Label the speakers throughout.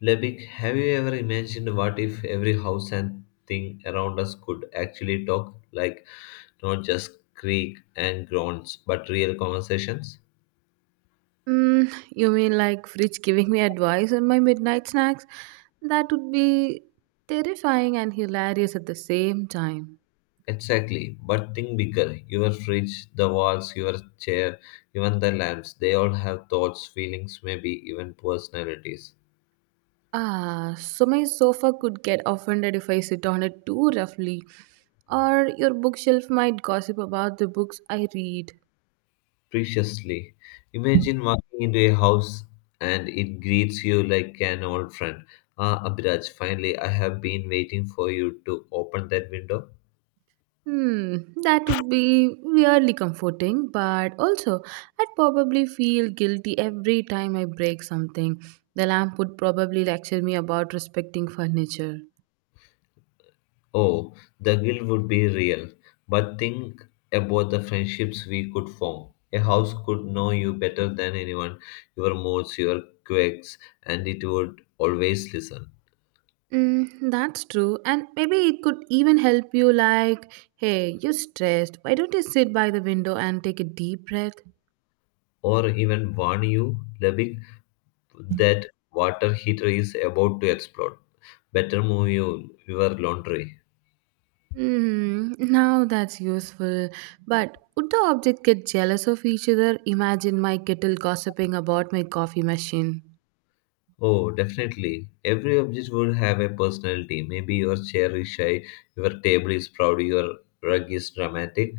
Speaker 1: Lebig, have you ever imagined what if every house and thing around us could actually talk, like not just creak and groans, but real conversations?
Speaker 2: Mm, you mean like Fridge giving me advice on my midnight snacks? That would be terrifying and hilarious at the same time.
Speaker 1: Exactly, but think bigger. Your fridge, the walls, your chair, even the lamps, they all have thoughts, feelings, maybe even personalities.
Speaker 2: Ah, so my sofa could get offended if I sit on it too roughly, or your bookshelf might gossip about the books I read.
Speaker 1: Preciously. Imagine walking into a house and it greets you like an old friend. Ah, Abhiraj, finally, I have been waiting for you to open that window.
Speaker 2: Hmm, that would be weirdly comforting, but also I'd probably feel guilty every time I break something. The lamp would probably lecture me about respecting furniture.
Speaker 1: Oh, the guilt would be real. But think about the friendships we could form. A house could know you better than anyone, your moods, your quirks, and it would always listen.
Speaker 2: Mm, that's true. And maybe it could even help you like, hey, you're stressed. Why don't you sit by the window and take a deep breath?
Speaker 1: Or even warn you, Lebig, that water heater is about to explode. Better move you, your laundry.
Speaker 2: Hmm, now that's useful. But would the object get jealous of each other? Imagine my kettle gossiping about my coffee machine.
Speaker 1: Oh, definitely. Every object would have a personality. Maybe your chair is shy, your table is proud, your rug is dramatic.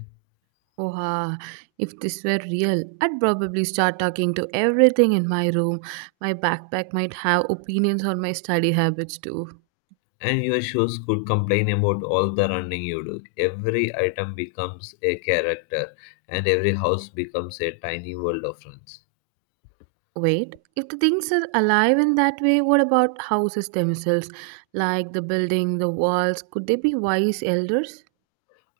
Speaker 2: Oha, if this were real, I'd probably start talking to everything in my room. My backpack might have opinions on my study habits too.
Speaker 1: And your shoes could complain about all the running you do. Every item becomes a character, and every house becomes a tiny world of friends.
Speaker 2: Wait, if the things are alive in that way, what about houses themselves? Like the building, the walls, could they be wise elders?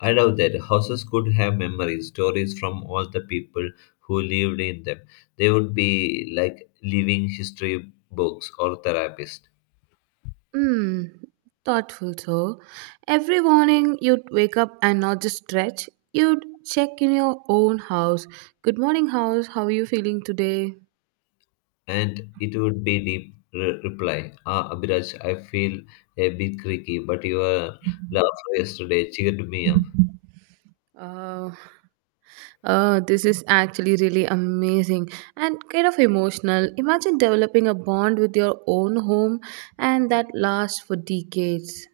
Speaker 1: I love that. Houses could have memories, stories from all the people who lived in them. They would be like living history books or therapists.
Speaker 2: Hmm, thoughtful, so. Every morning you'd wake up and not just stretch, you'd check in your own house. Good morning, house. How are you feeling today?
Speaker 1: And it would be deep reply. Ah, Abhiraj, I feel a bit creaky, but your laugh yesterday cheered me up.
Speaker 2: Oh, oh, this is actually really amazing and kind of emotional. Imagine developing a bond with your own home and that lasts for decades.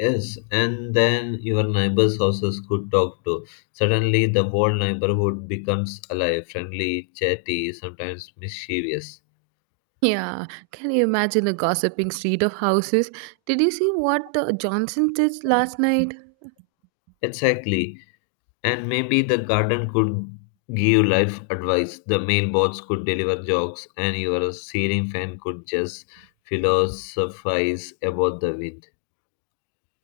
Speaker 1: Yes, and then your neighbors' houses could talk too. Suddenly, the whole neighborhood becomes alive, friendly, chatty, sometimes mischievous.
Speaker 2: Yeah, can you imagine a gossiping street of houses? Did you see what the Johnson did last night?
Speaker 1: Exactly. And maybe the garden could give life advice, the mailbots could deliver jokes, and your ceiling fan could just philosophize about the wind.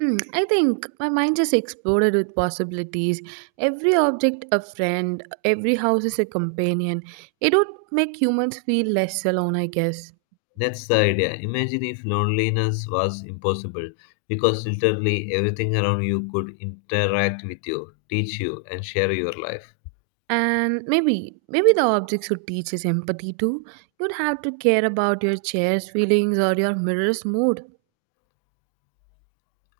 Speaker 2: Hmm, I think my mind just exploded with possibilities. Every object a friend, every house is a companion. It would make humans feel less alone, I guess.
Speaker 1: That's the idea. Imagine if loneliness was impossible, because literally everything around you could interact with you, teach you, and share your life.
Speaker 2: And maybe the objects would teach us empathy too. You'd have to care about your chair's feelings or your mirror's mood.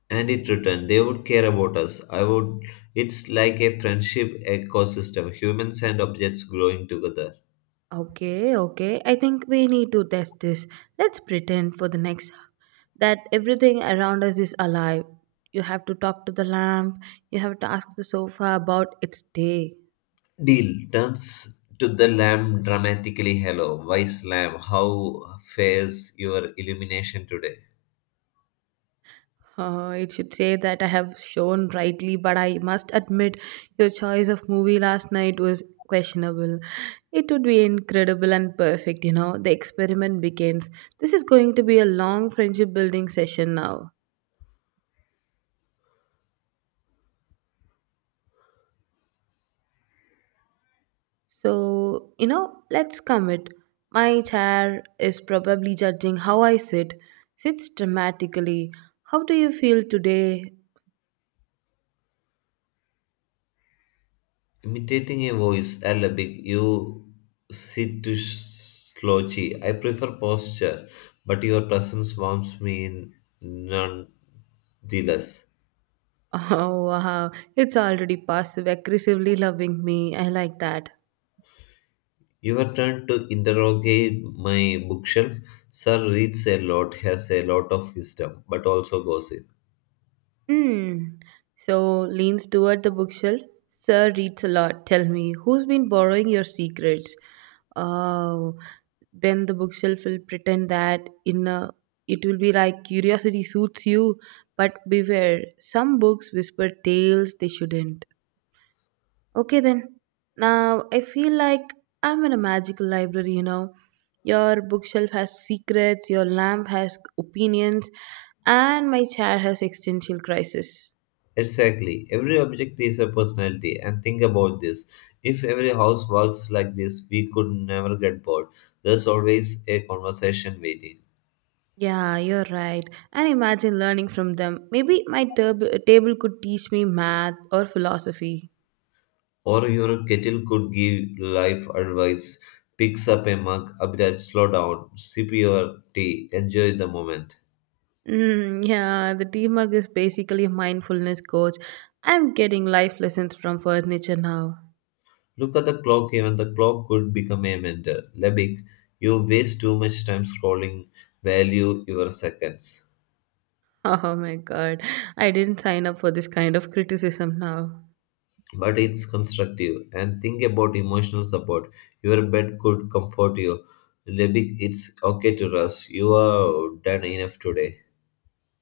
Speaker 1: And it returned, they would care about us. I would. It's like a friendship ecosystem, humans and objects growing together.
Speaker 2: Okay, okay. I think we need to test this. Let's pretend for the next that everything around us is alive. You have to talk to the lamp, you have to ask the sofa about its day.
Speaker 1: Deal turns to the lamb dramatically. Hello, wise lamb, how fares your illumination today?
Speaker 2: It should say that I have shown rightly, but I must admit your choice of movie last night was questionable. It would be incredible and perfect. The experiment begins. This is going to be a long friendship building session now. So, let's commit. My chair is probably judging how I sit. Sits dramatically. How do you feel today?
Speaker 1: Imitating a voice, Arabic, you sit to slouchy. I prefer posture, but your presence warms me in nonetheless.
Speaker 2: Oh, wow. It's already passive aggressively loving me. I like that.
Speaker 1: Your turn to interrogate my bookshelf. Sir reads a lot, has a lot of wisdom, but also gossip.
Speaker 2: Hmm. So, leans toward the bookshelf. Sir reads a lot. Tell me, who's been borrowing your secrets? Oh. Then the bookshelf will pretend that in a, it will be like, curiosity suits you, but beware, some books whisper tales they shouldn't. Okay then, now I feel like I'm in a magical library. Your bookshelf has secrets, your lamp has opinions, and my chair has existential crisis.
Speaker 1: Exactly. Every object is a personality, and think about this. If every house works like this, we could never get bored. There's always a conversation waiting.
Speaker 2: Yeah, you're right. And imagine learning from them, maybe my table could teach me math or philosophy.
Speaker 1: Or your kettle could give life advice. Picks up a mug, Abhiraj, slow down, sip your tea, enjoy the moment.
Speaker 2: Mm, yeah, the teamwork is basically a mindfulness coach. I'm getting life lessons from furniture now.
Speaker 1: Look at the clock, even the clock could become a mentor. Lebik, you waste too much time scrolling, value your seconds.
Speaker 2: Oh my god, I didn't sign up for this kind of criticism now.
Speaker 1: But it's constructive and think about emotional support. Your bed could comfort you. Lebik, it's okay to rest. You are done enough today.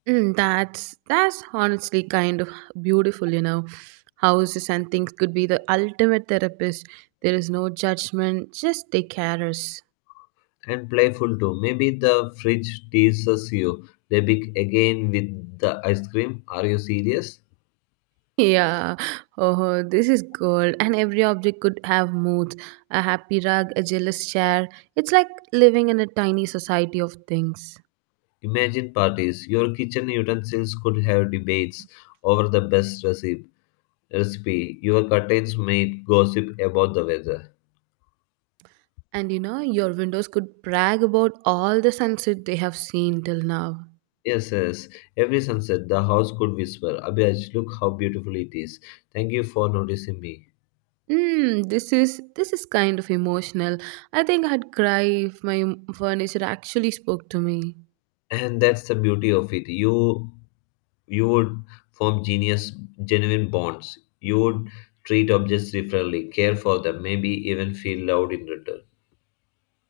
Speaker 2: Mm, that's honestly kind of beautiful. Houses and things could be the ultimate therapist. There is no judgment, just take care.
Speaker 1: And playful too. Maybe the fridge teases you. They big again with the ice cream. Are you serious?
Speaker 2: Yeah, oh, this is gold. And every object could have moods, a happy rug, a jealous chair. It's like living in a tiny society of things.
Speaker 1: Imagine parties. Your kitchen utensils could have debates over the best recipe. Recipe. Your curtains might gossip about the weather.
Speaker 2: And your windows could brag about all the sunset they have seen till now.
Speaker 1: Yes, yes. Every sunset, the house could whisper, Abhiraj, look how beautiful it is. Thank you for noticing me.
Speaker 2: Mm, this is kind of emotional. I think I'd cry if my furniture actually spoke to me.
Speaker 1: And that's the beauty of it. You would form genius genuine bonds. You would treat objects differently, care for them, maybe even feel loved in return.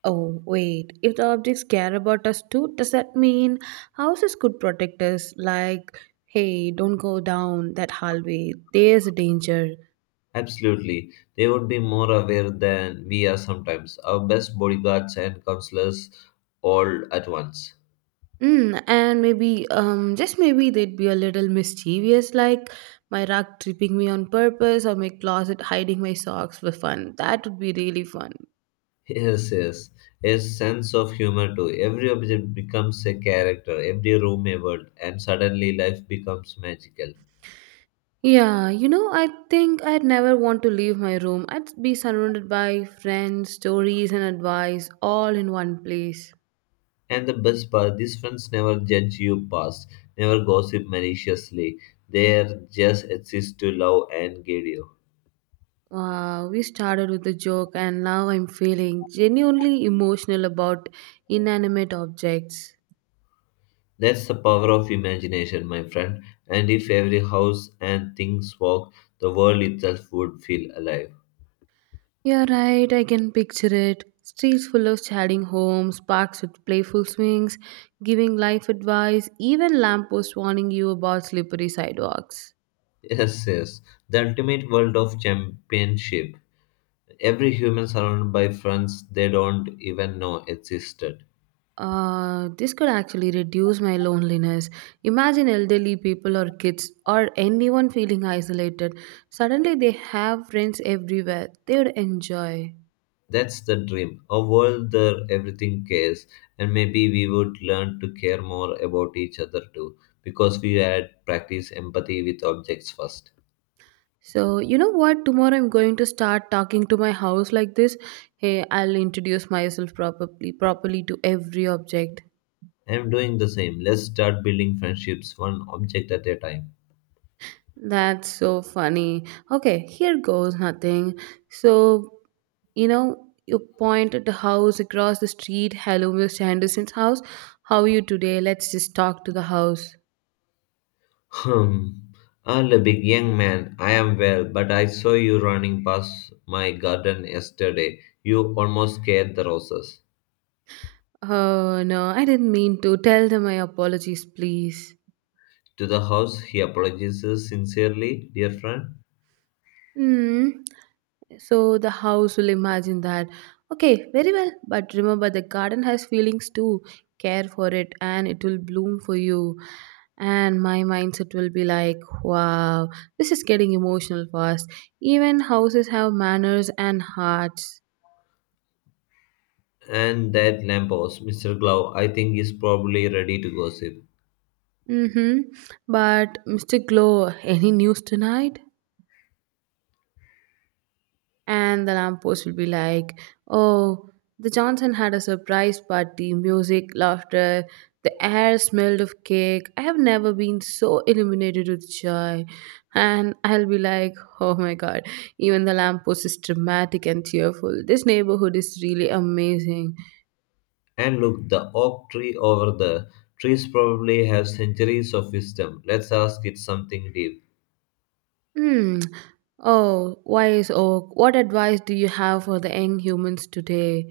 Speaker 2: Oh, wait. If the objects care about us too, does that mean houses could protect us? Like, hey, don't go down that hallway. There's a danger.
Speaker 1: Absolutely. They would be more aware than we are sometimes. Our best bodyguards and counselors all at once.
Speaker 2: Mm, and maybe, just maybe they'd be a little mischievous, like my rug tripping me on purpose or my closet hiding my socks for fun. That would be really fun.
Speaker 1: Yes, yes. A sense of humor too. Every object becomes a character, every room a world, and suddenly life becomes magical.
Speaker 2: Yeah, I think I'd never want to leave my room. I'd be surrounded by friends, stories, and advice all in one place.
Speaker 1: And the best part, these friends never judge you past, never gossip maliciously. They just exist to love and guide you.
Speaker 2: Wow, we started with a joke and now I'm feeling genuinely emotional about inanimate objects.
Speaker 1: That's the power of imagination, my friend. And if every house and things walk, the world itself would feel alive.
Speaker 2: You're right, I can picture it. Streets full of chatting homes, parks with playful swings, giving life advice, even lampposts warning you about slippery sidewalks.
Speaker 1: Yes, yes. The ultimate world of championship. Every human surrounded by friends they don't even know existed.
Speaker 2: This could actually reduce my loneliness. Imagine elderly people or kids or anyone feeling isolated. Suddenly they have friends everywhere. They would enjoy.
Speaker 1: That's the dream. A world where everything cares, and maybe we would learn to care more about each other too, because we had practiced empathy with objects first.
Speaker 2: So, you know what? Tomorrow I'm going to start talking to my house like this. Hey, I'll introduce myself properly to every object.
Speaker 1: I am doing the same. Let's start building friendships one object at a time.
Speaker 2: That's so funny. Okay, here goes nothing. So, you know, you point at the house across the street. Hello, Mr. Henderson's house. How are you today? Let's just talk to the house.
Speaker 1: Hmm. Well, big young man, I am well, but I saw you running past my garden yesterday. You almost scared the roses.
Speaker 2: Oh no, I didn't mean to. Tell them my apologies, please.
Speaker 1: To the house, he apologizes sincerely, dear friend.
Speaker 2: Hmm. So the house will imagine that. Okay, very well, but remember the garden has feelings too. Care for it and it will bloom for you. And my mindset will be like, wow, this is getting emotional fast. Even houses have manners and hearts.
Speaker 1: And that lamppost, Mr. Glove, I think is probably ready to gossip.
Speaker 2: Mm-hmm. But Mr. Glow, any news tonight? And the lamppost will be like, "Oh, the Johnson had a surprise party, music, laughter, the air smelled of cake. I have never been so illuminated with joy." And I'll be like, "Oh my god, even the lamppost is dramatic and cheerful. This neighborhood is really amazing."
Speaker 1: And look, the oak tree over there. Trees probably have centuries of wisdom. Let's ask it something deep.
Speaker 2: Hmm, oh, wise oak, what advice do you have for the young humans today?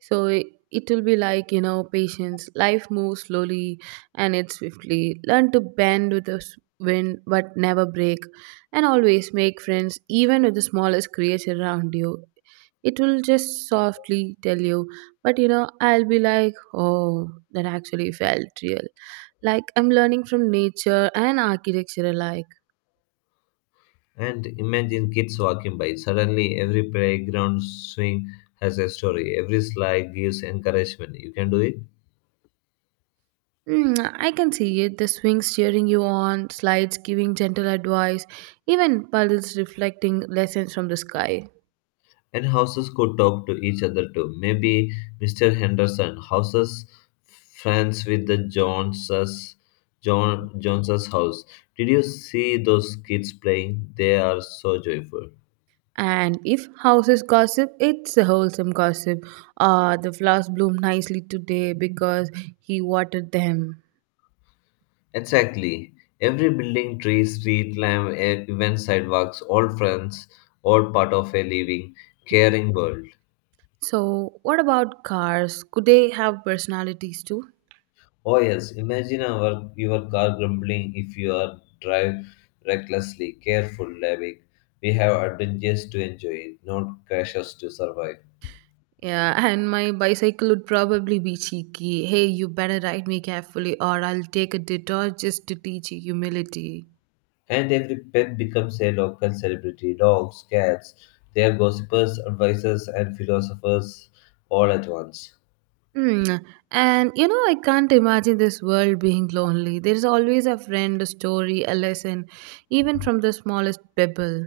Speaker 2: So it will be like, patience. Life moves slowly and it swiftly. Learn to bend with the wind but never break. And always make friends, even with the smallest creature around you. It will just softly tell you. But, I'll be like, oh, that actually felt real. Like I'm learning from nature and architecture alike.
Speaker 1: And imagine kids walking by. Suddenly, every playground swing has a story. Every slide gives encouragement. You can do it.
Speaker 2: Mm, I can see it. The swings cheering you on, slides giving gentle advice, even puddles reflecting lessons from the sky.
Speaker 1: And houses could talk to each other too. Maybe Mr. Henderson houses friends with the Joneses, Joneses house. Did you see those kids playing? They are so joyful.
Speaker 2: And if houses gossip, it's a wholesome gossip. Ah, the flowers bloom nicely today because he watered them.
Speaker 1: Exactly. Every building, tree, street lamp, even sidewalks, all friends, all part of a living, caring world.
Speaker 2: So, what about cars? Could they have personalities too?
Speaker 1: Oh yes, imagine your car grumbling if you are drive recklessly, careful, Lavik. We have adventures to enjoy, not crashes to survive.
Speaker 2: Yeah, and my bicycle would probably be cheeky. Hey, you better ride me carefully, or I'll take a detour just to teach you humility.
Speaker 1: And every pet becomes a local celebrity. Dogs, cats, they are gossipers, advisors, and philosophers all at once.
Speaker 2: Hmm, and I can't imagine this world being lonely. There's always a friend, a story, a lesson, even from the smallest pebble.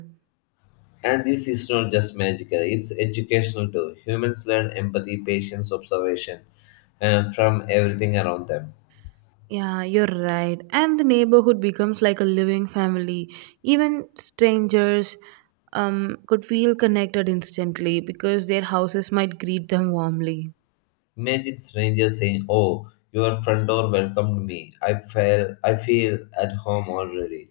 Speaker 1: And this is not just magical, it's educational too. Humans learn empathy, patience, observation from everything around them.
Speaker 2: Yeah, you're right. And the neighborhood becomes like a living family. Even strangers could feel connected instantly because their houses might greet them warmly.
Speaker 1: Imagine strangers saying, "Oh, your front door welcomed me. I feel at home already."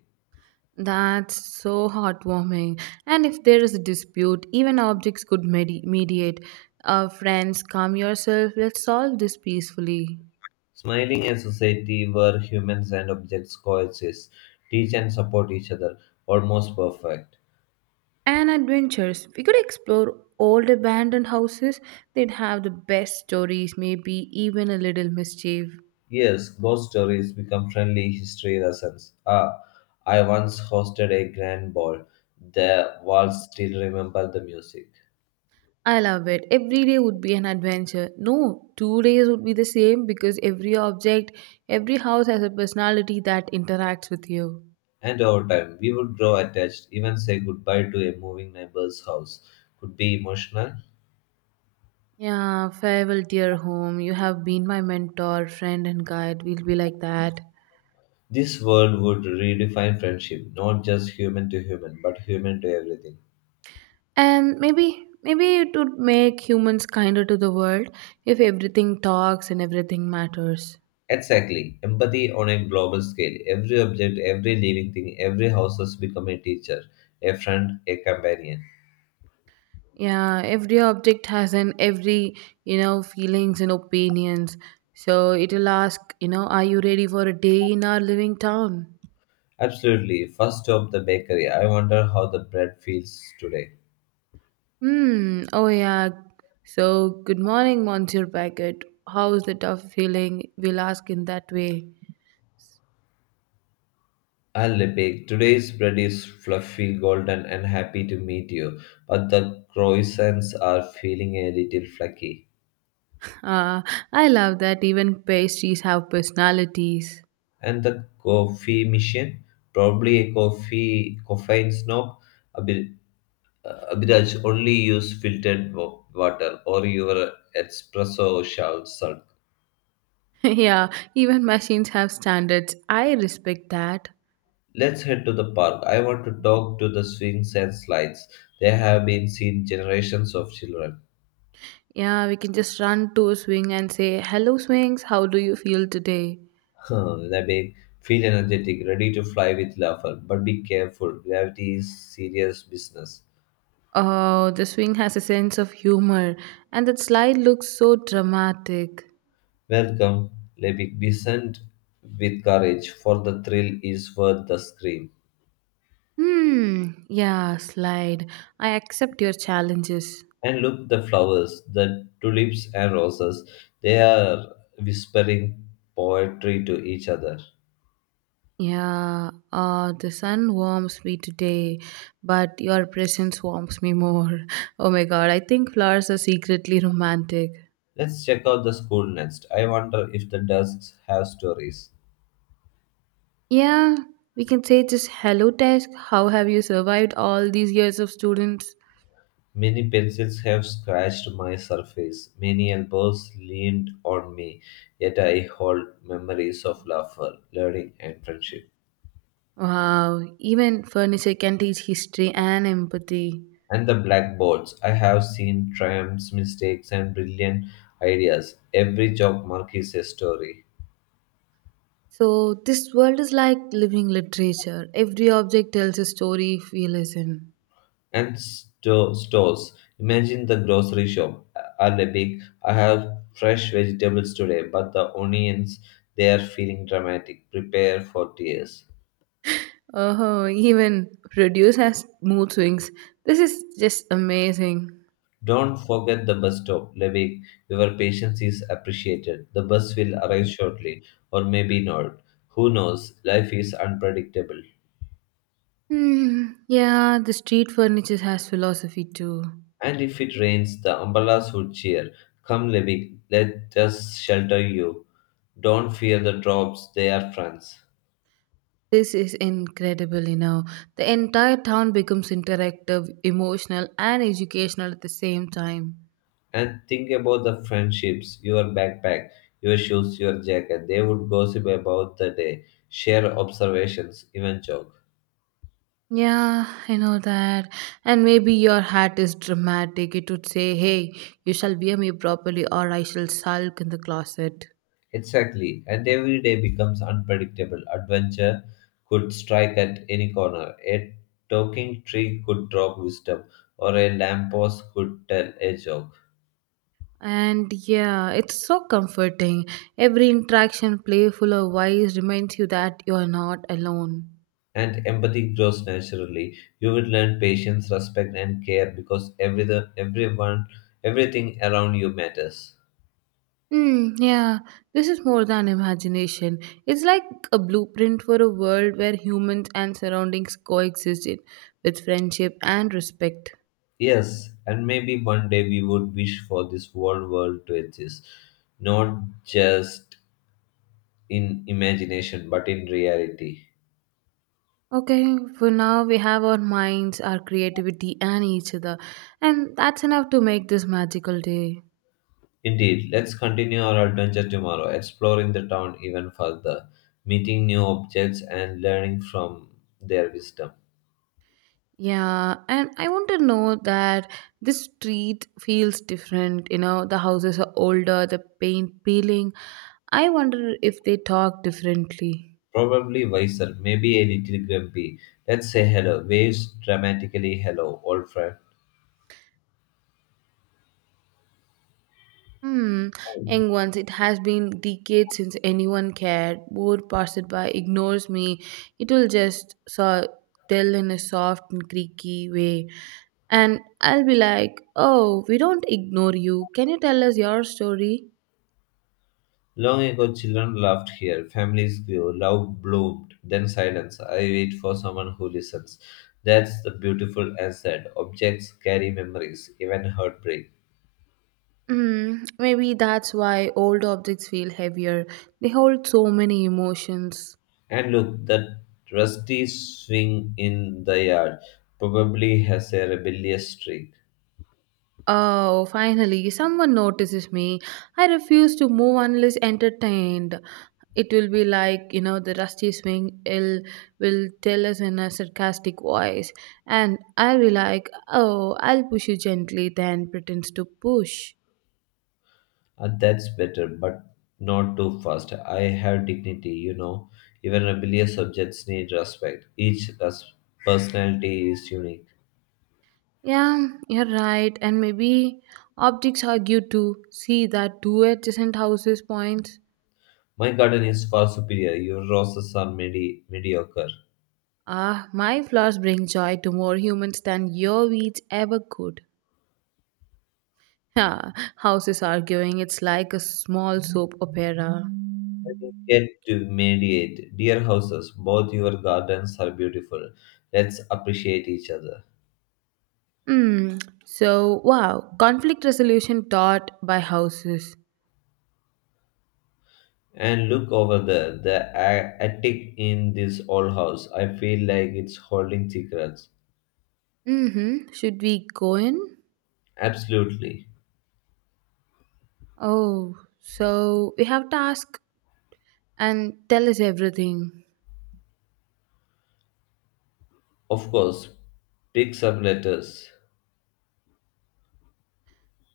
Speaker 2: That's so heartwarming. And if there is a dispute, even objects could mediate. Friends, calm yourself. Let's solve this peacefully.
Speaker 1: Smiling a society where humans and objects coexist, teach and support each other, almost perfect.
Speaker 2: And adventures. We could explore old abandoned houses. They'd have the best stories, maybe even a little mischief.
Speaker 1: Yes, ghost stories become friendly history lessons. Ah, I once hosted a grand ball. The walls still remember the music.
Speaker 2: I love it. Every day would be an adventure. No, 2 days would be the same because every object, every house has a personality that interacts with you.
Speaker 1: And over time, we would grow attached, even say goodbye to a moving neighbor's house. Could be emotional.
Speaker 2: Yeah, farewell, dear home. You have been my mentor, friend, and guide. We'll be like that.
Speaker 1: This world would redefine friendship, not just human to human, but human to everything.
Speaker 2: And maybe it would make humans kinder to the world if everything talks and everything matters.
Speaker 1: Exactly. Empathy on a global scale. Every object, every living thing, every house has become a teacher, a friend, a companion.
Speaker 2: Yeah, every object has an every, feelings and opinions. So it'll ask, are you ready for a day in our living town?
Speaker 1: Absolutely. First stop the bakery. I wonder how the bread feels today.
Speaker 2: Hmm, oh yeah. So good morning, Monsieur Packet. How's the tough feeling? We'll ask in that way.
Speaker 1: I'll bake. Today's bread is fluffy, golden, and happy to meet you, but the croissants are feeling a little flaky.
Speaker 2: Ah, I love that even pastries have personalities.
Speaker 1: And the coffee machine, probably a coffee caffeine snob, a bit, a only use filtered water or your espresso shall suck.
Speaker 2: Yeah, even machines have standards. I respect that.
Speaker 1: Let's head to the park. I want to talk to the swings and slides. They have been seen generations of children.
Speaker 2: Yeah, we can just run to a swing and say, hello, swings, how do you feel today?
Speaker 1: Huh, Nabig, feel energetic, ready to fly with laughter, but be careful. Gravity is serious business.
Speaker 2: Oh, the swing has a sense of humor, and that slide looks so dramatic.
Speaker 1: Welcome, Lebig descend with courage, for the thrill is worth the scream.
Speaker 2: Hmm, yeah, slide. I accept your challenges.
Speaker 1: And look the flowers, the tulips and roses, they are whispering poetry to each other.
Speaker 2: Yeah, the sun warms me today, but your presence warms me more. Oh my god, I think flowers are secretly romantic.
Speaker 1: Let's check out the school next. I wonder if the desks have stories.
Speaker 2: Yeah, we can say just hello, desk. How have you survived all these years of students?
Speaker 1: Many pencils have scratched my surface, many elbows leaned on me, yet I hold memories of laughter, learning, and friendship.
Speaker 2: Wow, even furniture can teach history and empathy.
Speaker 1: And the blackboards. I have seen triumphs, mistakes, and brilliant ideas. Every chalk mark is a story.
Speaker 2: So this world is like living literature. Every object tells a story if we listen.
Speaker 1: And stores. Imagine the grocery shop. Are they big? I have fresh vegetables today, but the onions they are feeling dramatic. Prepare for tears.
Speaker 2: Oh, even produce has mood swings. This is just amazing.
Speaker 1: Don't forget the bus stop, Levik. Your patience is appreciated. The bus will arrive shortly, or maybe not. Who knows? Life is unpredictable.
Speaker 2: Hmm. Yeah, the street furniture has philosophy too.
Speaker 1: And if it rains, the umbrellas would cheer. Come, Levi, let us shelter you. Don't fear the drops, they are friends.
Speaker 2: This is incredible. The entire town becomes interactive, emotional, and educational at the same time.
Speaker 1: And think about the friendships, your backpack, your shoes, your jacket. They would gossip about the day, share observations, even joke.
Speaker 2: Yeah, I know that. And maybe your hat is dramatic. It would say, hey, you shall wear me properly, or I shall sulk in the closet.
Speaker 1: Exactly, and every day becomes unpredictable. Adventure could strike at any corner. A talking tree could drop wisdom, or a lamppost could tell a joke.
Speaker 2: And yeah, it's so comforting. Every interaction, playful or wise, reminds you that you are not alone.
Speaker 1: And empathy grows naturally. You will learn patience, respect, and care because everyone, everything around you matters.
Speaker 2: Hmm, yeah, this is more than imagination. It's like a blueprint for a world where humans and surroundings coexist in, with friendship and respect.
Speaker 1: Yes, and maybe one day we would wish for this whole world to exist, not just in imagination but in reality.
Speaker 2: Okay, for now we have our minds, our creativity, and each other. And that's enough to make this magical day.
Speaker 1: Indeed, let's continue our adventure tomorrow, exploring the town even further, meeting new objects, and learning from their wisdom.
Speaker 2: Yeah, and I want to know that this street feels different. You know, the houses are older, the paint peeling. I wonder if they talk differently.
Speaker 1: Probably wiser, maybe a little grumpy. Let's say hello. Waves dramatically hello, old friend.
Speaker 2: Hmm, young ones, it has been decades since anyone cared. Bored passes by, ignores me. It will just so, tell in a soft and creaky way. And I'll be like, oh, we don't ignore you. Can you tell us your story?
Speaker 1: Long ago, children laughed here, families grew, love bloomed, then silence. I wait for someone who listens. That's the beautiful and sad. Objects carry memories, even heartbreak.
Speaker 2: Maybe that's why old objects feel heavier. They hold so many emotions.
Speaker 1: And look, that rusty swing in the yard probably has a rebellious streak.
Speaker 2: Oh, finally, someone notices me. I refuse to move unless entertained. It will be like, you know, the rusty swing ill will tell us in a sarcastic voice. And I'll be like, oh, I'll push you gently, then pretends to push.
Speaker 1: That's better, but not too fast. I have dignity, you know. Even rebellious subjects need respect. Each personality is unique.
Speaker 2: Yeah, you're right. And maybe optics argue too. See that two adjacent houses points.
Speaker 1: My garden is far superior. Your roses are mediocre.
Speaker 2: Ah, my flowers bring joy to more humans than your weeds ever could. Ha, houses arguing, it's like a small soap opera.
Speaker 1: Let me get to mediate. Dear houses, both your gardens are beautiful. Let's appreciate each other.
Speaker 2: Hmm. So, wow, conflict resolution taught by houses.
Speaker 1: And look over there, the attic in this old house. I feel like it's holding secrets.
Speaker 2: Mm-hmm. Should we go in?
Speaker 1: Absolutely.
Speaker 2: Oh, so we have task and tell us everything.
Speaker 1: Of course, pick up letters.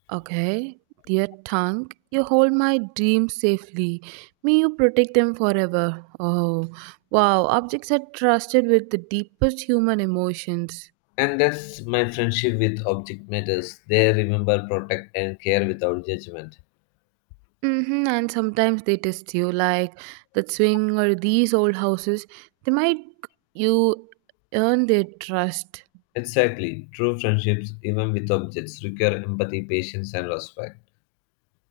Speaker 2: Okay, dear tongue, you hold my dreams safely. May you protect them forever. Oh, wow, objects are trusted with the deepest human emotions.
Speaker 1: And that's my friendship with object matters. They remember, protect, and care without judgment.
Speaker 2: Mm-hmm, and sometimes they test you, like that swing or these old houses. They might you earn their trust.
Speaker 1: Exactly. True friendships, even with objects, require empathy, patience, and respect.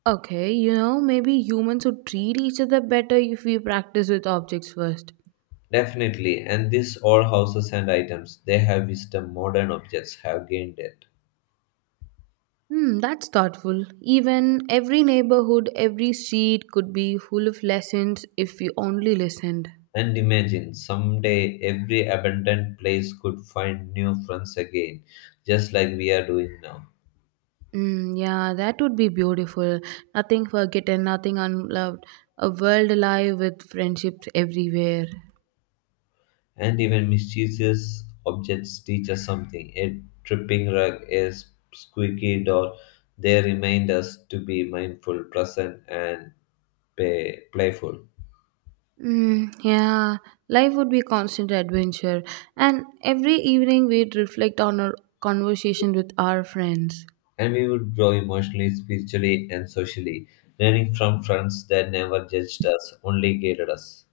Speaker 2: Okay, you know, maybe humans would treat each other better if we practice with objects first.
Speaker 1: Definitely. And these all houses and items, they have wisdom modern objects have gained it.
Speaker 2: That's thoughtful. Even every neighborhood, every street could be full of lessons if we only listened.
Speaker 1: And imagine someday every abandoned place could find new friends again, just like we are doing now.
Speaker 2: Mm, yeah, that would be beautiful. Nothing forgotten, nothing unloved. A world alive with friendships everywhere.
Speaker 1: And even mischievous objects teach us something. A tripping rug, a squeaky door, they remind us to be mindful, present, and playful.
Speaker 2: Mm, yeah, life would be constant adventure. And every evening we'd reflect on our conversation with our friends.
Speaker 1: And we would grow emotionally, spiritually, and socially, learning from friends that never judged us, only guided us.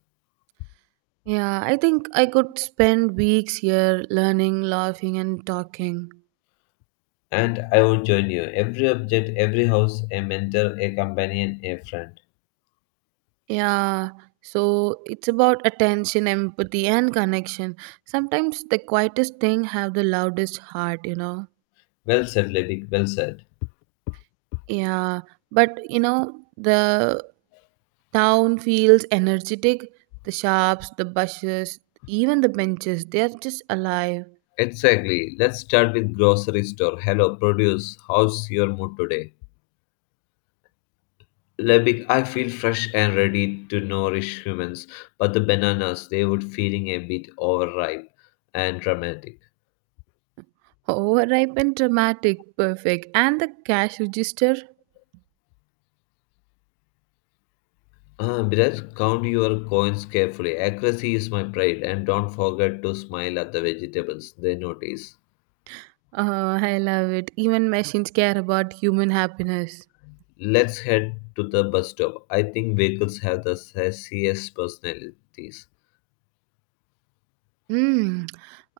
Speaker 2: Yeah, I think I could spend weeks here learning, laughing, and talking.
Speaker 1: And I would join you. Every object, every house, a mentor, a companion, a friend.
Speaker 2: Yeah, so it's about attention, empathy, and connection. Sometimes the quietest thing have the loudest heart, you know.
Speaker 1: Well said, Lebig, well said.
Speaker 2: Yeah, but you know, the town feels energetic. The shops, the buses, even the benches, they are just alive.
Speaker 1: Exactly. Let's start with grocery store. Hello, produce. How's your mood today? Lebig, I feel fresh and ready to nourish humans, but the bananas, they were feeling a bit overripe and dramatic.
Speaker 2: Overripe and dramatic, perfect. And the cash register,
Speaker 1: Ah, Biraj, count your coins carefully. Accuracy is my pride, and don't forget to smile at the vegetables. They notice.
Speaker 2: oh, I love it. Even machines care about human happiness.
Speaker 1: Let's head to the bus stop. I think vehicles have the sassiest personalities.
Speaker 2: Hmm.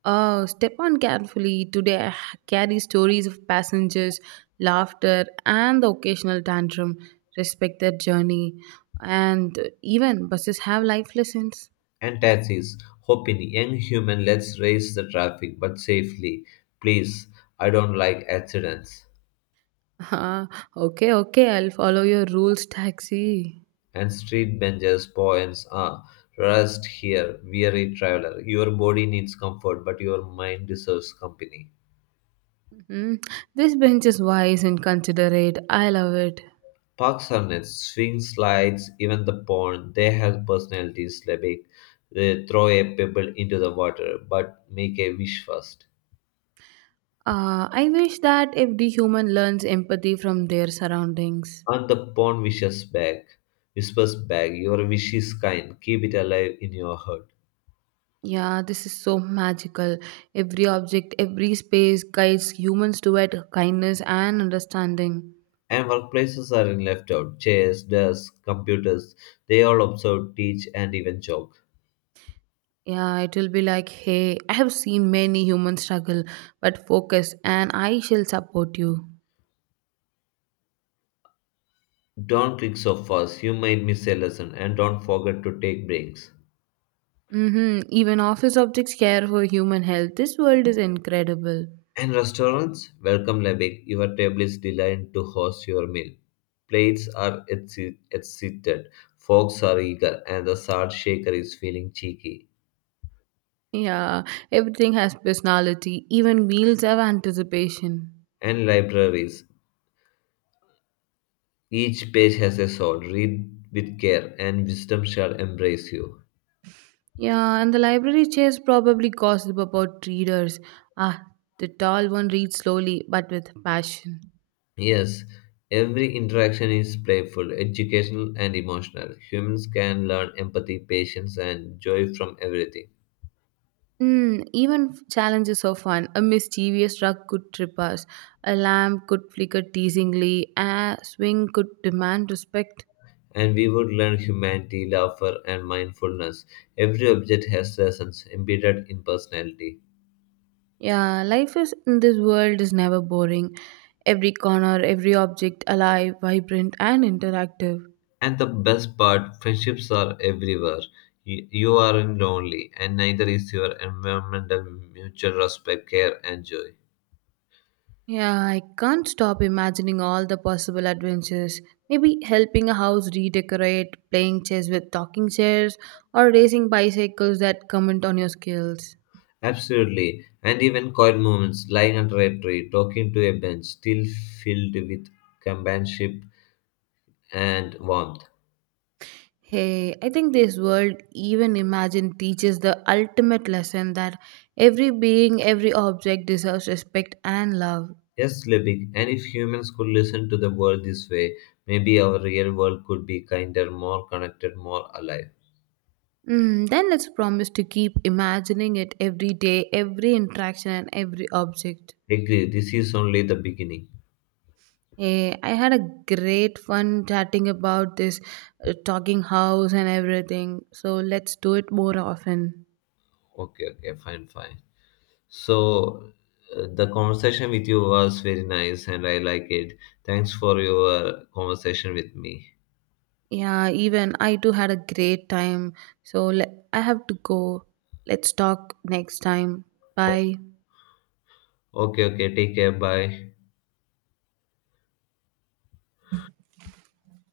Speaker 2: Step on carefully. Today I carry stories of passengers, laughter, and the occasional tantrum. Respect their journey. And even buses have life lessons.
Speaker 1: And taxis, hoping young human let's raise the traffic but safely. Please, I don't like accidents.
Speaker 2: Ah, okay, okay, I'll follow your rules, taxi.
Speaker 1: And street benches, poems, ah, rest here, weary traveler. Your body needs comfort, but your mind deserves company.
Speaker 2: Mhm. This bench is wise and considerate. I love it.
Speaker 1: Parks are nets, swing slides, even the pond, they have personalities. Lebek, they throw a pebble into the water, but make a wish first.
Speaker 2: I wish that every human learns empathy from their surroundings.
Speaker 1: And the pawn wishes back, whispers back, your wish is kind, keep it alive in your heart.
Speaker 2: Yeah, this is so magical. Every object, every space guides humans toward kindness and understanding.
Speaker 1: And workplaces are in left out. Chairs, desks, computers, they all observe, teach, and even joke.
Speaker 2: Yeah, it will be like, hey, I have seen many humans struggle, but focus and I shall support you.
Speaker 1: Don't click so fast, you might miss a lesson, and don't forget to take breaks.
Speaker 2: Mm-hmm. Even office objects care for human health. This world is incredible.
Speaker 1: And restaurants, welcome Lebek, your table is designed to host your meal. Plates are excited, forks are eager, and the salt shaker is feeling cheeky.
Speaker 2: Yeah, everything has personality, even meals have anticipation.
Speaker 1: And libraries, each page has a soul. Read with care, and wisdom shall embrace you.
Speaker 2: Yeah, and the library chairs probably gossip about readers. Ah, the tall one reads slowly but with passion.
Speaker 1: Yes, every interaction is playful, educational, and emotional. Humans can learn empathy, patience, and joy from everything.
Speaker 2: Mm, even challenges are fun. A mischievous rug could trip us, a lamp could flicker teasingly, a swing could demand respect.
Speaker 1: And we would learn humanity, laughter, and mindfulness. Every object has lessons embedded in personality.
Speaker 2: Yeah, life is in this world is never boring. Every corner, every object alive, vibrant, and interactive.
Speaker 1: And the best part, friendships are everywhere. You aren't lonely, and neither is your environmental mutual respect, care, and joy.
Speaker 2: Yeah, I can't stop imagining all the possible adventures. Maybe helping a house redecorate, playing chess with talking chairs, or racing bicycles that comment on your skills.
Speaker 1: Absolutely. And even quiet moments, lying under a tree, talking to a bench, still filled with companionship and warmth.
Speaker 2: Hey, I think this world, even imagined, teaches the ultimate lesson that every being, every object deserves respect and love.
Speaker 1: Yes, Lebig, and if humans could listen to the world this way, maybe our real world could be kinder, more connected, more alive.
Speaker 2: Mm, then let's promise to keep imagining it every day, every interaction, and every object.
Speaker 1: Agree, this is only the beginning.
Speaker 2: Hey, I had a great fun chatting about this talking house and everything. So let's do it more often.
Speaker 1: Okay, okay, fine, fine. So, the conversation with you was very nice and I like it. Thanks for your conversation with me.
Speaker 2: Yeah, even I too had a great time. So I have to go. Let's talk next time. Bye.
Speaker 1: Okay, okay, take care, bye.